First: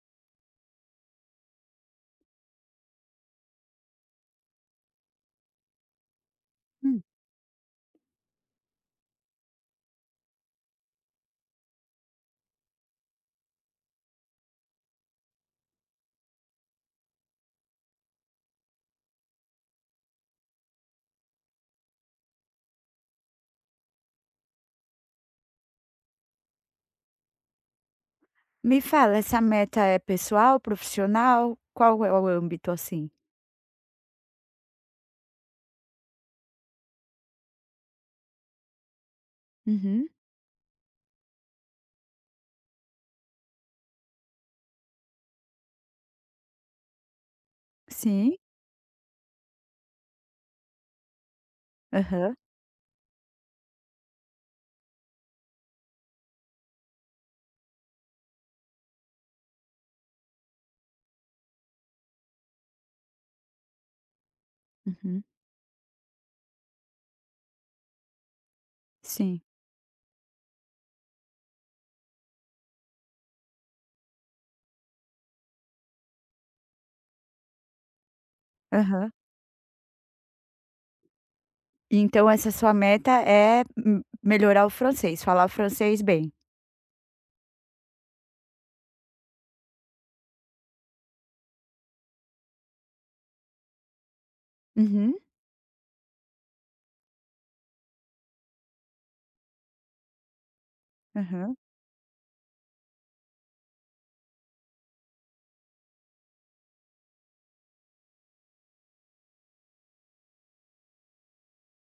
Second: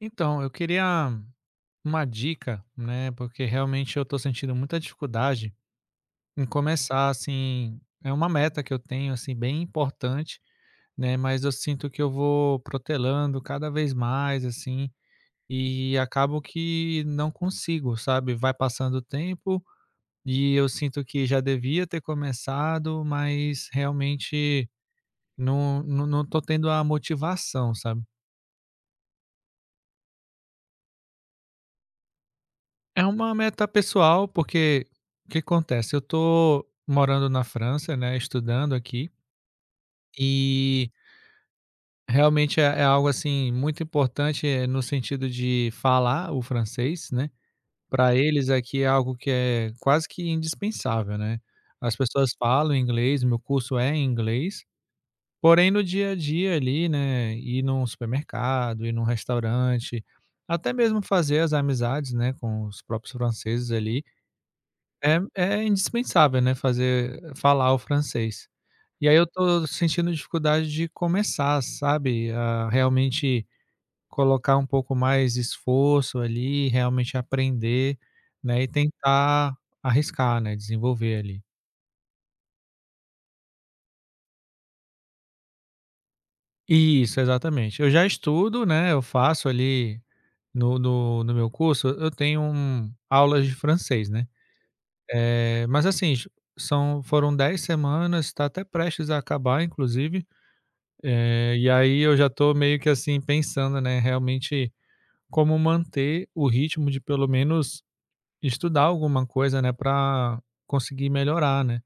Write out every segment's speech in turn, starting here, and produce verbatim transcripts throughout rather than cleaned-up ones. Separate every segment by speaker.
Speaker 1: Então, eu queria uma dica, né? Porque realmente eu tô sentindo muita dificuldade em
Speaker 2: Hum.
Speaker 1: começar, assim, é uma meta que eu tenho, assim, bem importante, né? Mas eu sinto que eu vou protelando cada vez mais, assim, e acabo que não consigo, sabe? Vai passando o tempo e eu sinto que já devia ter começado, mas realmente não, não, não tô tendo a motivação, sabe?
Speaker 2: Me fala, essa meta é pessoal, profissional? Qual é o âmbito,
Speaker 1: É
Speaker 2: assim?
Speaker 1: uma meta pessoal, porque o que acontece? Eu tô morando na França, né, estudando aqui,
Speaker 2: Uhum.
Speaker 1: e realmente é é algo, assim, muito importante, eh, no sentido de falar o francês, né. Para
Speaker 2: Sim.
Speaker 1: eles aqui é algo que é quase que indispensável, né. As pessoas
Speaker 2: Aham.
Speaker 1: falam inglês, meu curso é em inglês, porém no dia a dia ali, né, ir num supermercado, ir num restaurante, até mesmo fazer as amizades, né, com os próprios franceses ali. É
Speaker 2: Uhum.
Speaker 1: é indispensável, né, fazer falar o francês. E aí eu
Speaker 2: Sim.
Speaker 1: tô sentindo dificuldade de começar, sabe, a realmente colocar um pouco mais de esforço ali, realmente aprender, né, e
Speaker 2: Aham.
Speaker 1: tentar arriscar, né, desenvolver ali.
Speaker 2: Então essa sua meta é m melhorar o francês, falar o francês bem?
Speaker 1: Isso, exatamente. Eu já estudo, né, eu faço ali no no no meu curso, eu tenho um aulas de francês, né.
Speaker 2: Uhum.
Speaker 1: Eh, mas assim, j- são foram dez semanas. Está até prestes a acabar inclusive.
Speaker 2: Aham.
Speaker 1: É, e aí eu já tô meio que assim pensando, né, realmente como manter o ritmo de pelo menos estudar alguma coisa, né, para conseguir melhorar, né,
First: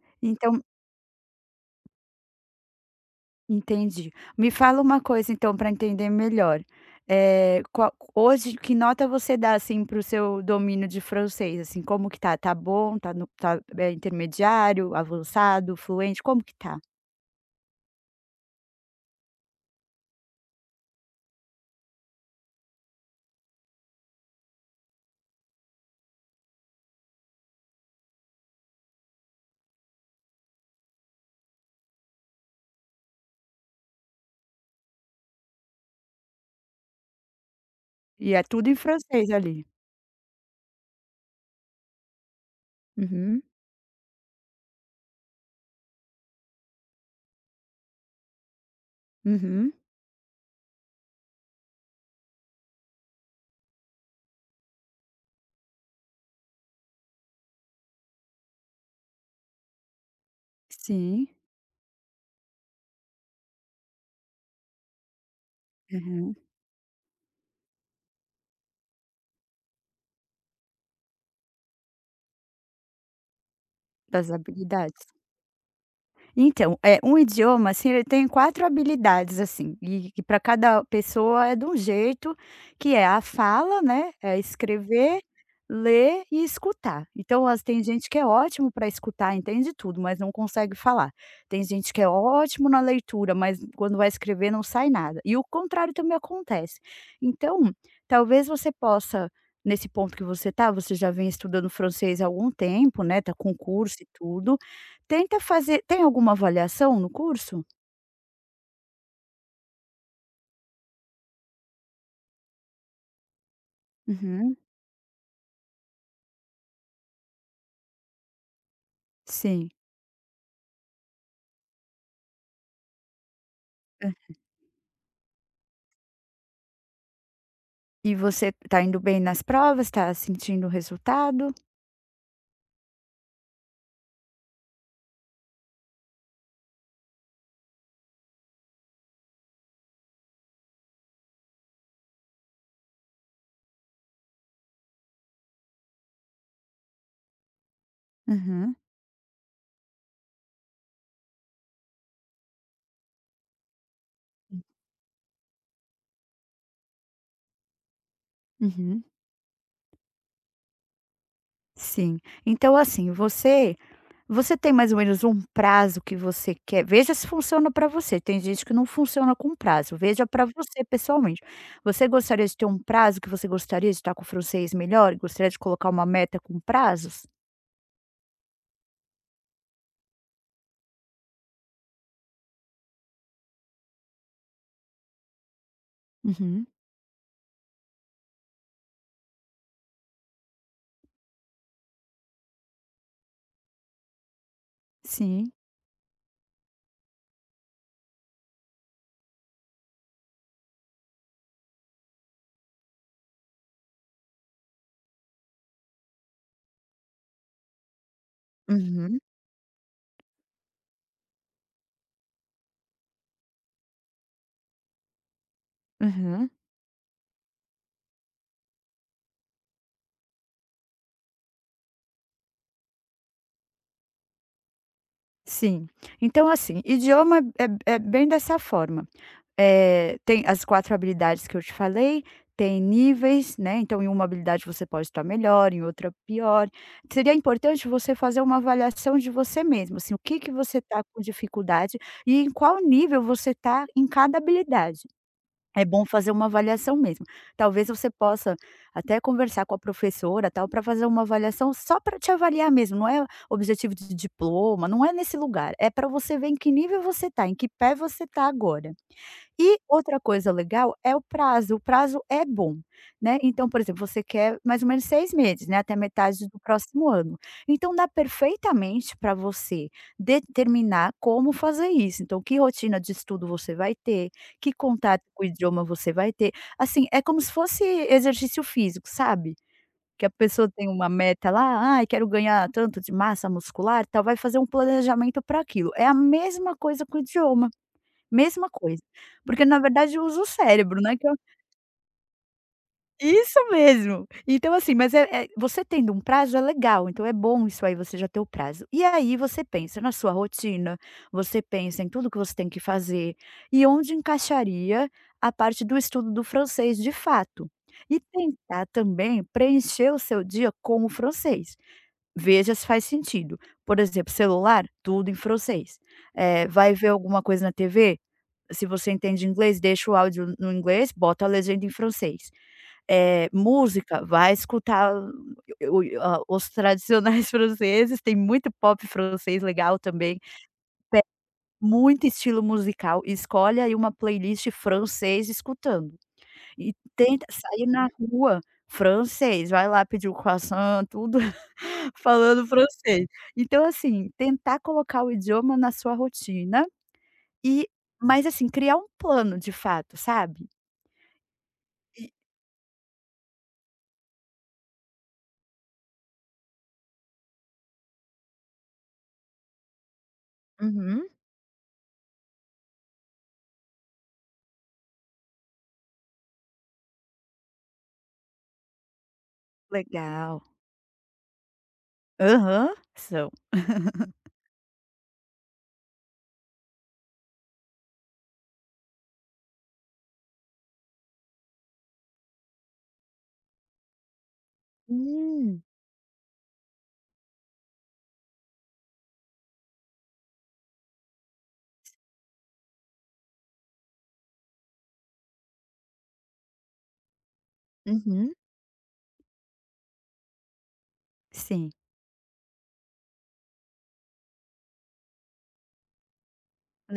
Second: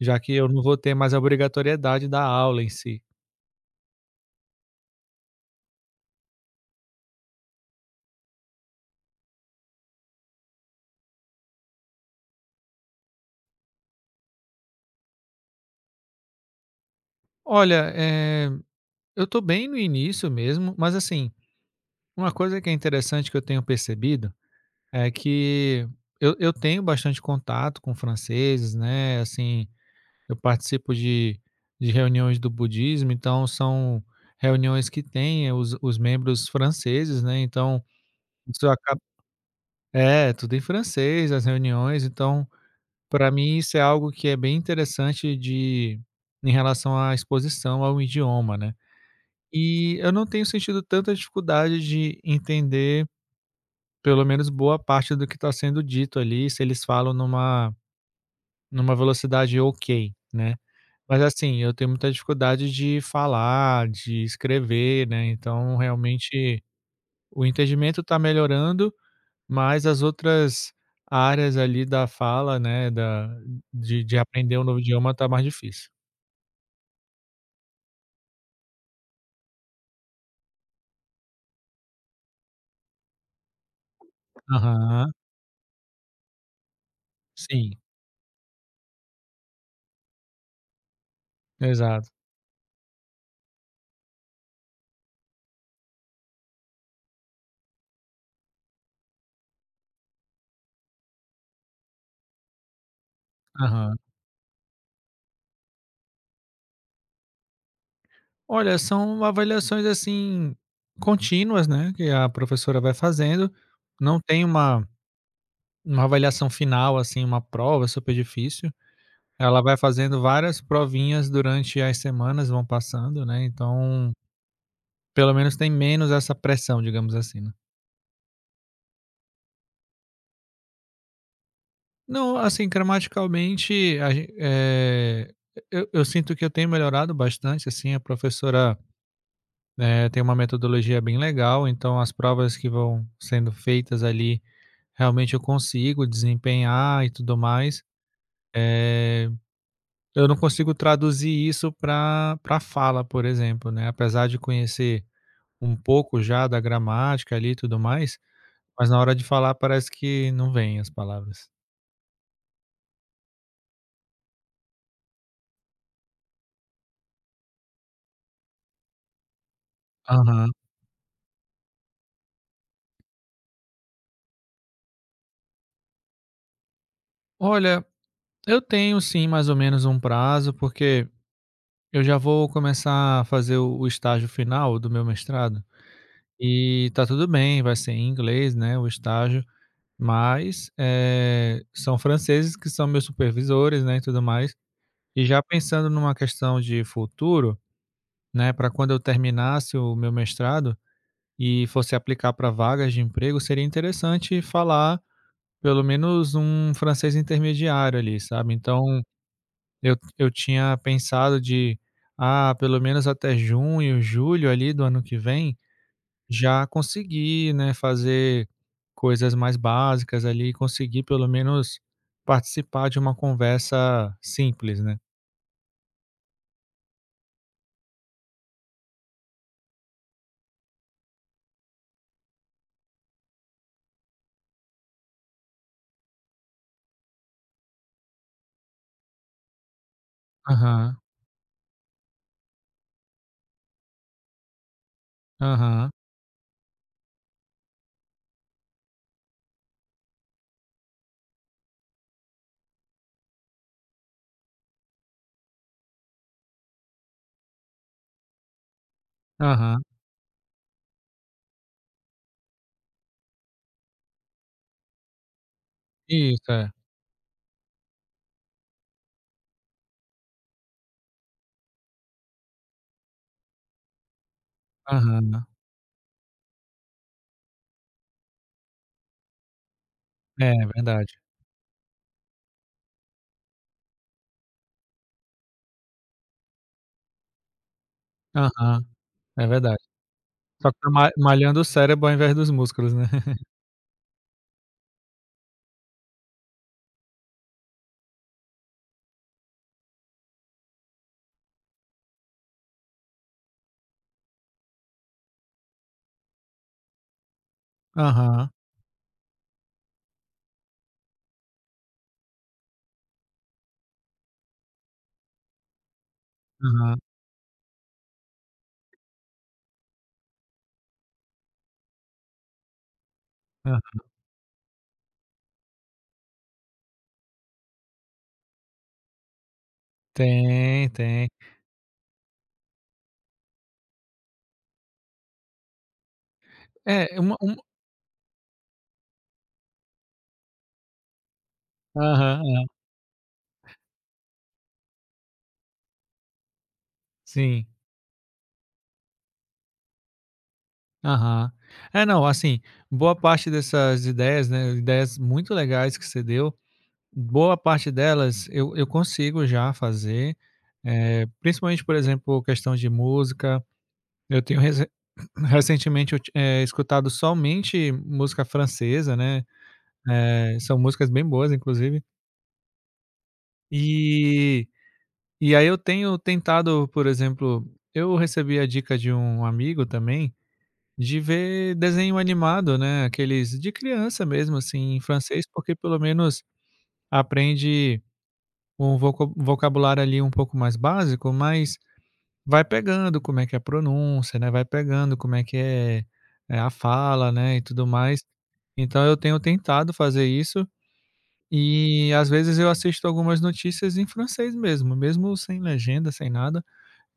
Speaker 1: já que eu
Speaker 2: Então,
Speaker 1: não vou ter mais a obrigatoriedade da aula em si.
Speaker 2: entendi. Me fala uma coisa então para entender melhor, eh, qual hoje que nota você dá, assim, para o seu domínio de francês, assim, como que tá? Tá bom? Tá no tá, eh, intermediário, avançado, fluente, como que tá?
Speaker 1: Olha, eh, eu tô bem no início mesmo, mas assim, uma coisa que é interessante que eu tenho percebido é que eu, eu tenho bastante contato com franceses, né, assim. Eu participo de de reuniões do budismo, então são reuniões que têm os os membros franceses, né, então
Speaker 2: E é
Speaker 1: isso
Speaker 2: tudo em
Speaker 1: acaba
Speaker 2: francês ali.
Speaker 1: é, tudo em francês, as reuniões, então para
Speaker 2: Uhum,
Speaker 1: mim isso é algo que é bem interessante de em relação à exposição ao idioma, né.
Speaker 2: uhum.
Speaker 1: E eu não tenho sentido tanta dificuldade de entender, pelo menos boa parte do que está sendo dito ali, se eles falam numa numa velocidade ok, né. Mas
Speaker 2: Sim.
Speaker 1: assim, eu tenho muita dificuldade de falar, de escrever, né, então
Speaker 2: Aham.
Speaker 1: realmente o entendimento está melhorando, mas as outras áreas ali da fala, né, da de de
Speaker 2: Das
Speaker 1: aprender um novo
Speaker 2: habilidades.
Speaker 1: idioma está mais difícil.
Speaker 2: Então, é um idioma, assim, ele tem quatro habilidades, assim, e e pra cada pessoa é de um jeito, que é a fala, né, é
Speaker 1: Aham,
Speaker 2: escrever, ler e escutar. Então, as
Speaker 1: sim,
Speaker 2: tem gente que é ótimo para escutar, entende tudo, mas não consegue falar. Tem gente que é
Speaker 1: exato.
Speaker 2: ótimo na leitura, mas quando vai escrever não sai nada. E o contrário também acontece. Então, talvez você possa, nesse ponto que você tá, você já vem estudando francês há algum tempo, né, tá com curso
Speaker 1: Aham.
Speaker 2: e tudo. Tenta fazer, tem alguma avaliação no curso?
Speaker 1: Olha, são avaliações, assim, contínuas, né, que a professora vai fazendo, não tem
Speaker 2: Uhum.
Speaker 1: uma uma avaliação final, assim, uma prova super difícil. Ela
Speaker 2: Sim.
Speaker 1: vai fazendo várias provinhas durante as semanas, vão passando, né, então,
Speaker 2: Hã.
Speaker 1: pelo menos tem menos essa pressão, digamos assim, né.
Speaker 2: E você tá indo bem nas provas? Tá sentindo o resultado?
Speaker 1: Não, assim, gramaticalmente a gen eh, eu eu sinto que eu tenho melhorado bastante, assim, a professora, eh, tem uma metodologia bem legal, então as provas que vão sendo feitas ali, realmente eu consigo desempenhar e tudo mais.
Speaker 2: Uhum.
Speaker 1: Eh, eu não consigo traduzir isso para para fala, por exemplo, né, apesar de
Speaker 2: Hum.
Speaker 1: conhecer um pouco já da gramática ali e tudo mais, mas na
Speaker 2: Uhum.
Speaker 1: hora de falar parece que não vem as palavras.
Speaker 2: Sim. Então, assim, você você tem mais ou menos um prazo que você quer, veja se funciona para você, tem gente que não funciona com prazo, veja para
Speaker 1: Aham.
Speaker 2: você pessoalmente. Você gostaria de ter um prazo que você gostaria de estar com o francês melhor? Gostaria de colocar uma meta com prazos?
Speaker 1: Olha, eu tenho sim mais ou menos um prazo, porque eu já vou começar a fazer o o estágio final do meu mestrado,
Speaker 2: Uhum.
Speaker 1: e tá tudo bem, vai ser em inglês, né, o estágio, mas, eh, são franceses que são meus supervisores, né, e tudo mais. E já
Speaker 2: Sim.
Speaker 1: pensando numa questão de futuro, né, para quando eu terminasse o meu mestrado e fosse aplicar para vagas de emprego, seria interessante falar pelo menos um francês intermediário ali, sabe. Então
Speaker 2: Uhum.
Speaker 1: eu eu tinha pensado de, ah, pelo menos até junho, julho ali do ano que vem,
Speaker 2: Aham.
Speaker 1: já conseguir, né, fazer coisas mais básicas ali, conseguir pelo menos participar de uma conversa simples, né.
Speaker 2: Sim. Então, assim, idioma é é bem dessa forma, eh, tem as quatro habilidades que eu te falei, tem níveis, né, então em uma habilidade você pode estar melhor, em outra pior. Seria importante você fazer uma avaliação de você mesmo, assim, o que que você
Speaker 1: Aham,
Speaker 2: está com dificuldade e em qual nível você está em cada habilidade. É
Speaker 1: aham,
Speaker 2: bom fazer uma avaliação mesmo. Talvez você possa até conversar com a professora, tal, para fazer uma avaliação só para te avaliar mesmo, não é objetivo de diploma, não é nesse lugar, é para você ver em que nível você está, em que pé você está agora. E
Speaker 1: aham.
Speaker 2: outra coisa legal é o prazo, o prazo é bom, né, então, por exemplo, você quer mais ou menos seis meses, né, até metade
Speaker 1: Isso,
Speaker 2: do
Speaker 1: é.
Speaker 2: próximo ano. Então dá perfeitamente para você determinar como fazer isso, então que rotina de estudo você vai ter, que contato com o
Speaker 1: Aham.
Speaker 2: idioma você vai ter, assim, é como se fosse exercício físico, sabe, que a
Speaker 1: É,
Speaker 2: pessoa tem uma
Speaker 1: verdade.
Speaker 2: meta lá: ah, quero ganhar tanto de massa muscular", tal, vai fazer um planejamento para aquilo, é a mesma coisa com o idioma. Mesma
Speaker 1: Aham,
Speaker 2: coisa,
Speaker 1: é
Speaker 2: porque
Speaker 1: verdade.
Speaker 2: na verdade eu uso o
Speaker 1: Só que tá
Speaker 2: cérebro,
Speaker 1: ma
Speaker 2: né, que eu
Speaker 1: malhando o cérebro ao invés dos músculos, né.
Speaker 2: isso mesmo. Então assim, mas é é você tendo um prazo é legal, então é bom isso aí, você já ter o prazo. E aí você pensa na sua rotina, você pensa em tudo que você tem que fazer, e onde encaixaria a parte do estudo do francês de fato. E
Speaker 1: Aham,
Speaker 2: tentar também preencher o seu dia com o francês. Veja se faz sentido. Por exemplo, celular, tudo em francês. Eh, vai
Speaker 1: aham,
Speaker 2: ver alguma coisa na T V? Se você entende inglês, deixa o áudio no inglês, bota a legenda em francês. Eh,
Speaker 1: aham.
Speaker 2: música, vai escutar o o a os tradicionais franceses, tem muito pop francês legal também,
Speaker 1: Tem, tem.
Speaker 2: muito estilo musical. Escolhe aí uma playlist francês escutando. E
Speaker 1: É, uma
Speaker 2: tenta
Speaker 1: uma
Speaker 2: sair na rua, francês, vai lá pedir o croissant, tudo
Speaker 1: aham,
Speaker 2: falando
Speaker 1: é.
Speaker 2: francês. Então, assim, tentar colocar o idioma na sua rotina
Speaker 1: Sim,
Speaker 2: e mas, assim, criar um plano de fato, sabe?
Speaker 1: aham. É, não, assim, boa parte dessas ideias, né, ideias muito legais que você deu, boa parte delas eu eu consigo já fazer, eh,
Speaker 2: Uhum,
Speaker 1: principalmente, por exemplo, questão de música. Eu tenho rece recentemente eu ti eh, escutado somente música francesa, né, eh,
Speaker 2: legal.
Speaker 1: são músicas bem boas, inclusive.
Speaker 2: Aham, são.
Speaker 1: E E aí eu tenho tentado, por exemplo, eu recebi a dica de um amigo também, de ver desenho animado, né, aqueles de criança mesmo, assim, em francês, porque
Speaker 2: Hum.
Speaker 1: pelo menos aprende um voca vocabulário ali um pouco mais básico, mas vai pegando como é que é a pronúncia, né, vai pegando como é que é, eh, a fala, né, e tudo mais.
Speaker 2: Uhum.
Speaker 1: Então eu tenho tentado fazer isso
Speaker 2: Sim.
Speaker 1: e às vezes eu assisto algumas notícias em francês mesmo, mesmo sem legenda, sem nada.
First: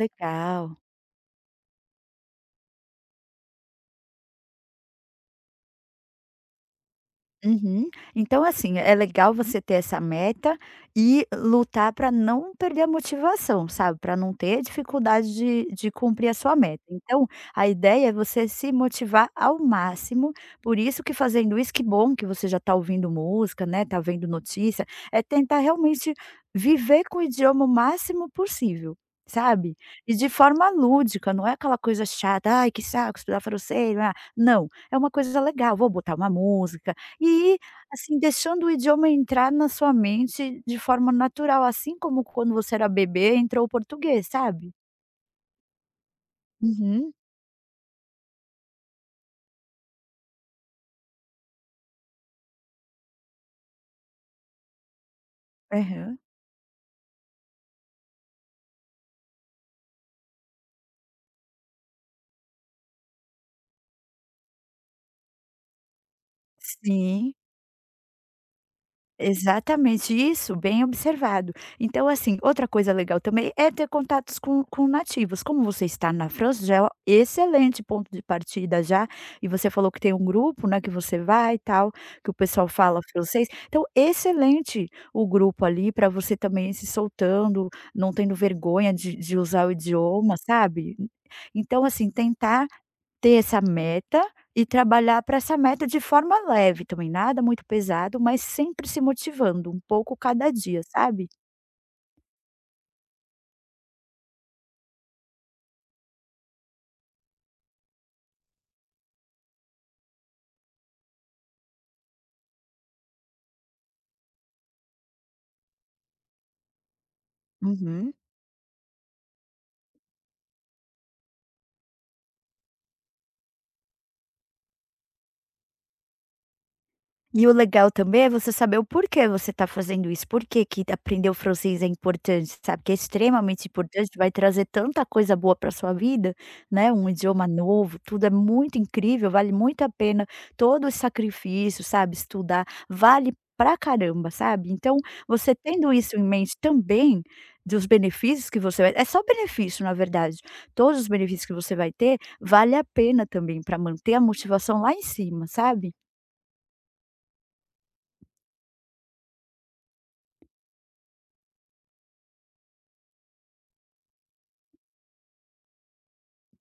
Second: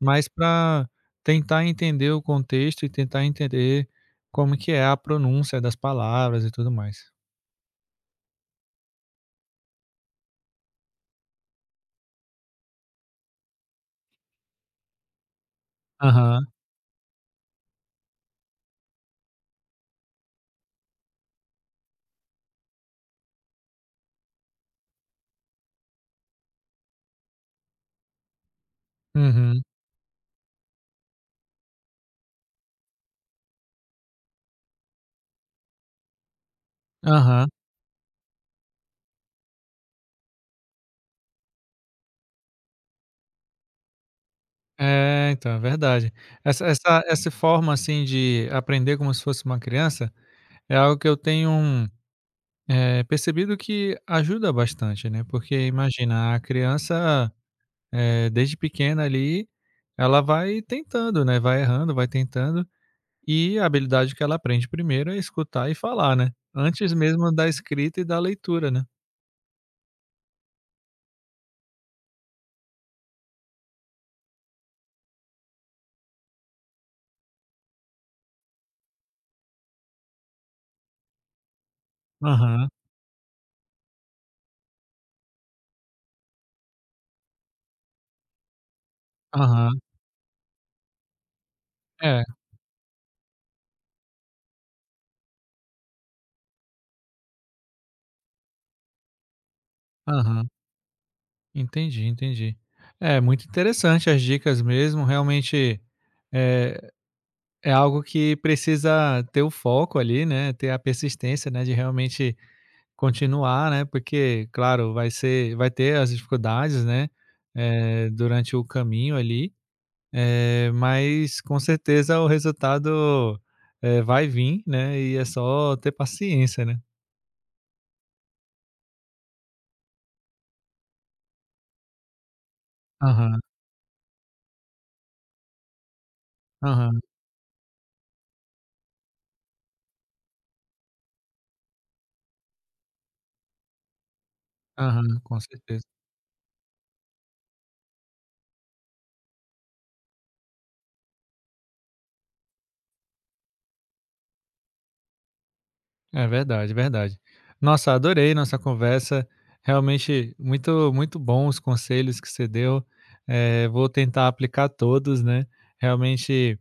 Speaker 1: Mas para tentar entender o contexto e tentar entender como que é a pronúncia das palavras e tudo mais.
Speaker 2: Uhum. Então, assim, é legal você ter essa meta e lutar para não perder a motivação, sabe? Para não ter dificuldade de, de cumprir a
Speaker 1: Aham,
Speaker 2: sua meta. Então, a ideia é você se motivar ao máximo. Por isso que fazendo isso, que bom que você já está ouvindo música, né? Tá vendo notícia. É tentar realmente viver com o idioma o máximo possível.
Speaker 1: uhum,
Speaker 2: Sabe? E de forma lúdica, não é aquela coisa chata, ai que saco, estudar francês, ah", não, é uma coisa legal. Vou botar uma música,
Speaker 1: aham.
Speaker 2: e, assim, deixando o idioma entrar na sua mente de forma natural, assim como quando você era bebê entrou o português, sabe?
Speaker 1: É, então, é verdade. Essa essa
Speaker 2: Uhum.
Speaker 1: essa forma, assim, de aprender como se fosse uma criança, é algo que eu tenho, um, eh, percebido que ajuda bastante, né, porque
Speaker 2: Aham.
Speaker 1: imagina, a criança, eh, desde pequena ali, ela vai tentando, né, vai errando, vai tentando. E a habilidade que ela aprende primeiro é escutar e falar, né, antes mesmo
Speaker 2: Sim.
Speaker 1: da escrita e da leitura, né.
Speaker 2: Exatamente, isso, bem observado. Então, assim, outra coisa legal também é ter contatos com, com nativos. Como você está na França, já é um excelente ponto de partida já. E você falou que tem um grupo, né, que você vai e tal, que o pessoal
Speaker 1: Aham,
Speaker 2: fala francês. Então, excelente o grupo ali para você também ir se soltando, não tendo vergonha de, de usar o
Speaker 1: aham.
Speaker 2: idioma, sabe? Então, assim,
Speaker 1: É,
Speaker 2: tentar ter essa meta e trabalhar para essa meta de forma leve também, nada muito pesado, mas sempre se motivando, um pouco
Speaker 1: aham.
Speaker 2: cada dia, sabe?
Speaker 1: Entendi, entendi. É, muito interessante as dicas mesmo, realmente, eh, é algo que precisa ter o foco ali, né, ter a persistência, né, de realmente continuar, né, porque, claro, vai ser vai ter as dificuldades, né, eh,
Speaker 2: Uhum.
Speaker 1: durante o caminho ali. Eh, mas com certeza o resultado, eh, vai vir, né, e é só ter paciência, né.
Speaker 2: E o legal também é você saber o porquê você está fazendo isso, por que que aprender o francês é importante, sabe, que é
Speaker 1: Aham,
Speaker 2: extremamente importante, vai trazer tanta coisa boa para sua vida, né,
Speaker 1: aham,
Speaker 2: um idioma novo, tudo é muito incrível, vale muito a pena todo o sacrifício, sabe, estudar, vale pra caramba, sabe. Então,
Speaker 1: aham, com
Speaker 2: você
Speaker 1: certeza.
Speaker 2: tendo isso em mente também, dos benefícios que você vai é só benefício na verdade, todos os benefícios que você vai ter, vale a pena também para manter a motivação lá em cima, sabe.
Speaker 1: É verdade, verdade. Nossa, adorei nossa conversa, realmente muito muito bom os conselhos que você deu, eh, vou tentar aplicar todos, né, realmente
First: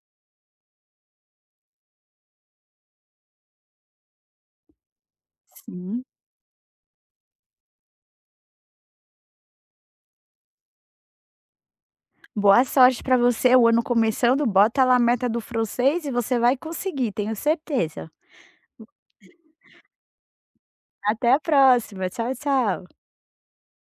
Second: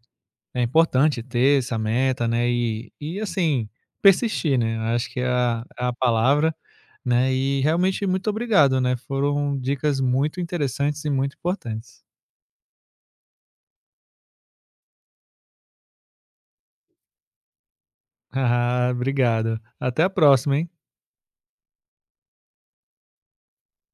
Speaker 1: é importante ter essa meta, né, e e assim, persistir, né, acho que é a é a
Speaker 2: Sim.
Speaker 1: palavra, né, e realmente muito obrigado, né, foram dicas muito interessantes e muito importantes.
Speaker 2: Boa sorte para você, o ano começando, bota lá a meta do francês e você vai conseguir, tenho certeza.
Speaker 1: Ah, obrigado. Até a próxima, hein.
Speaker 2: Até a próxima, tchau, tchau.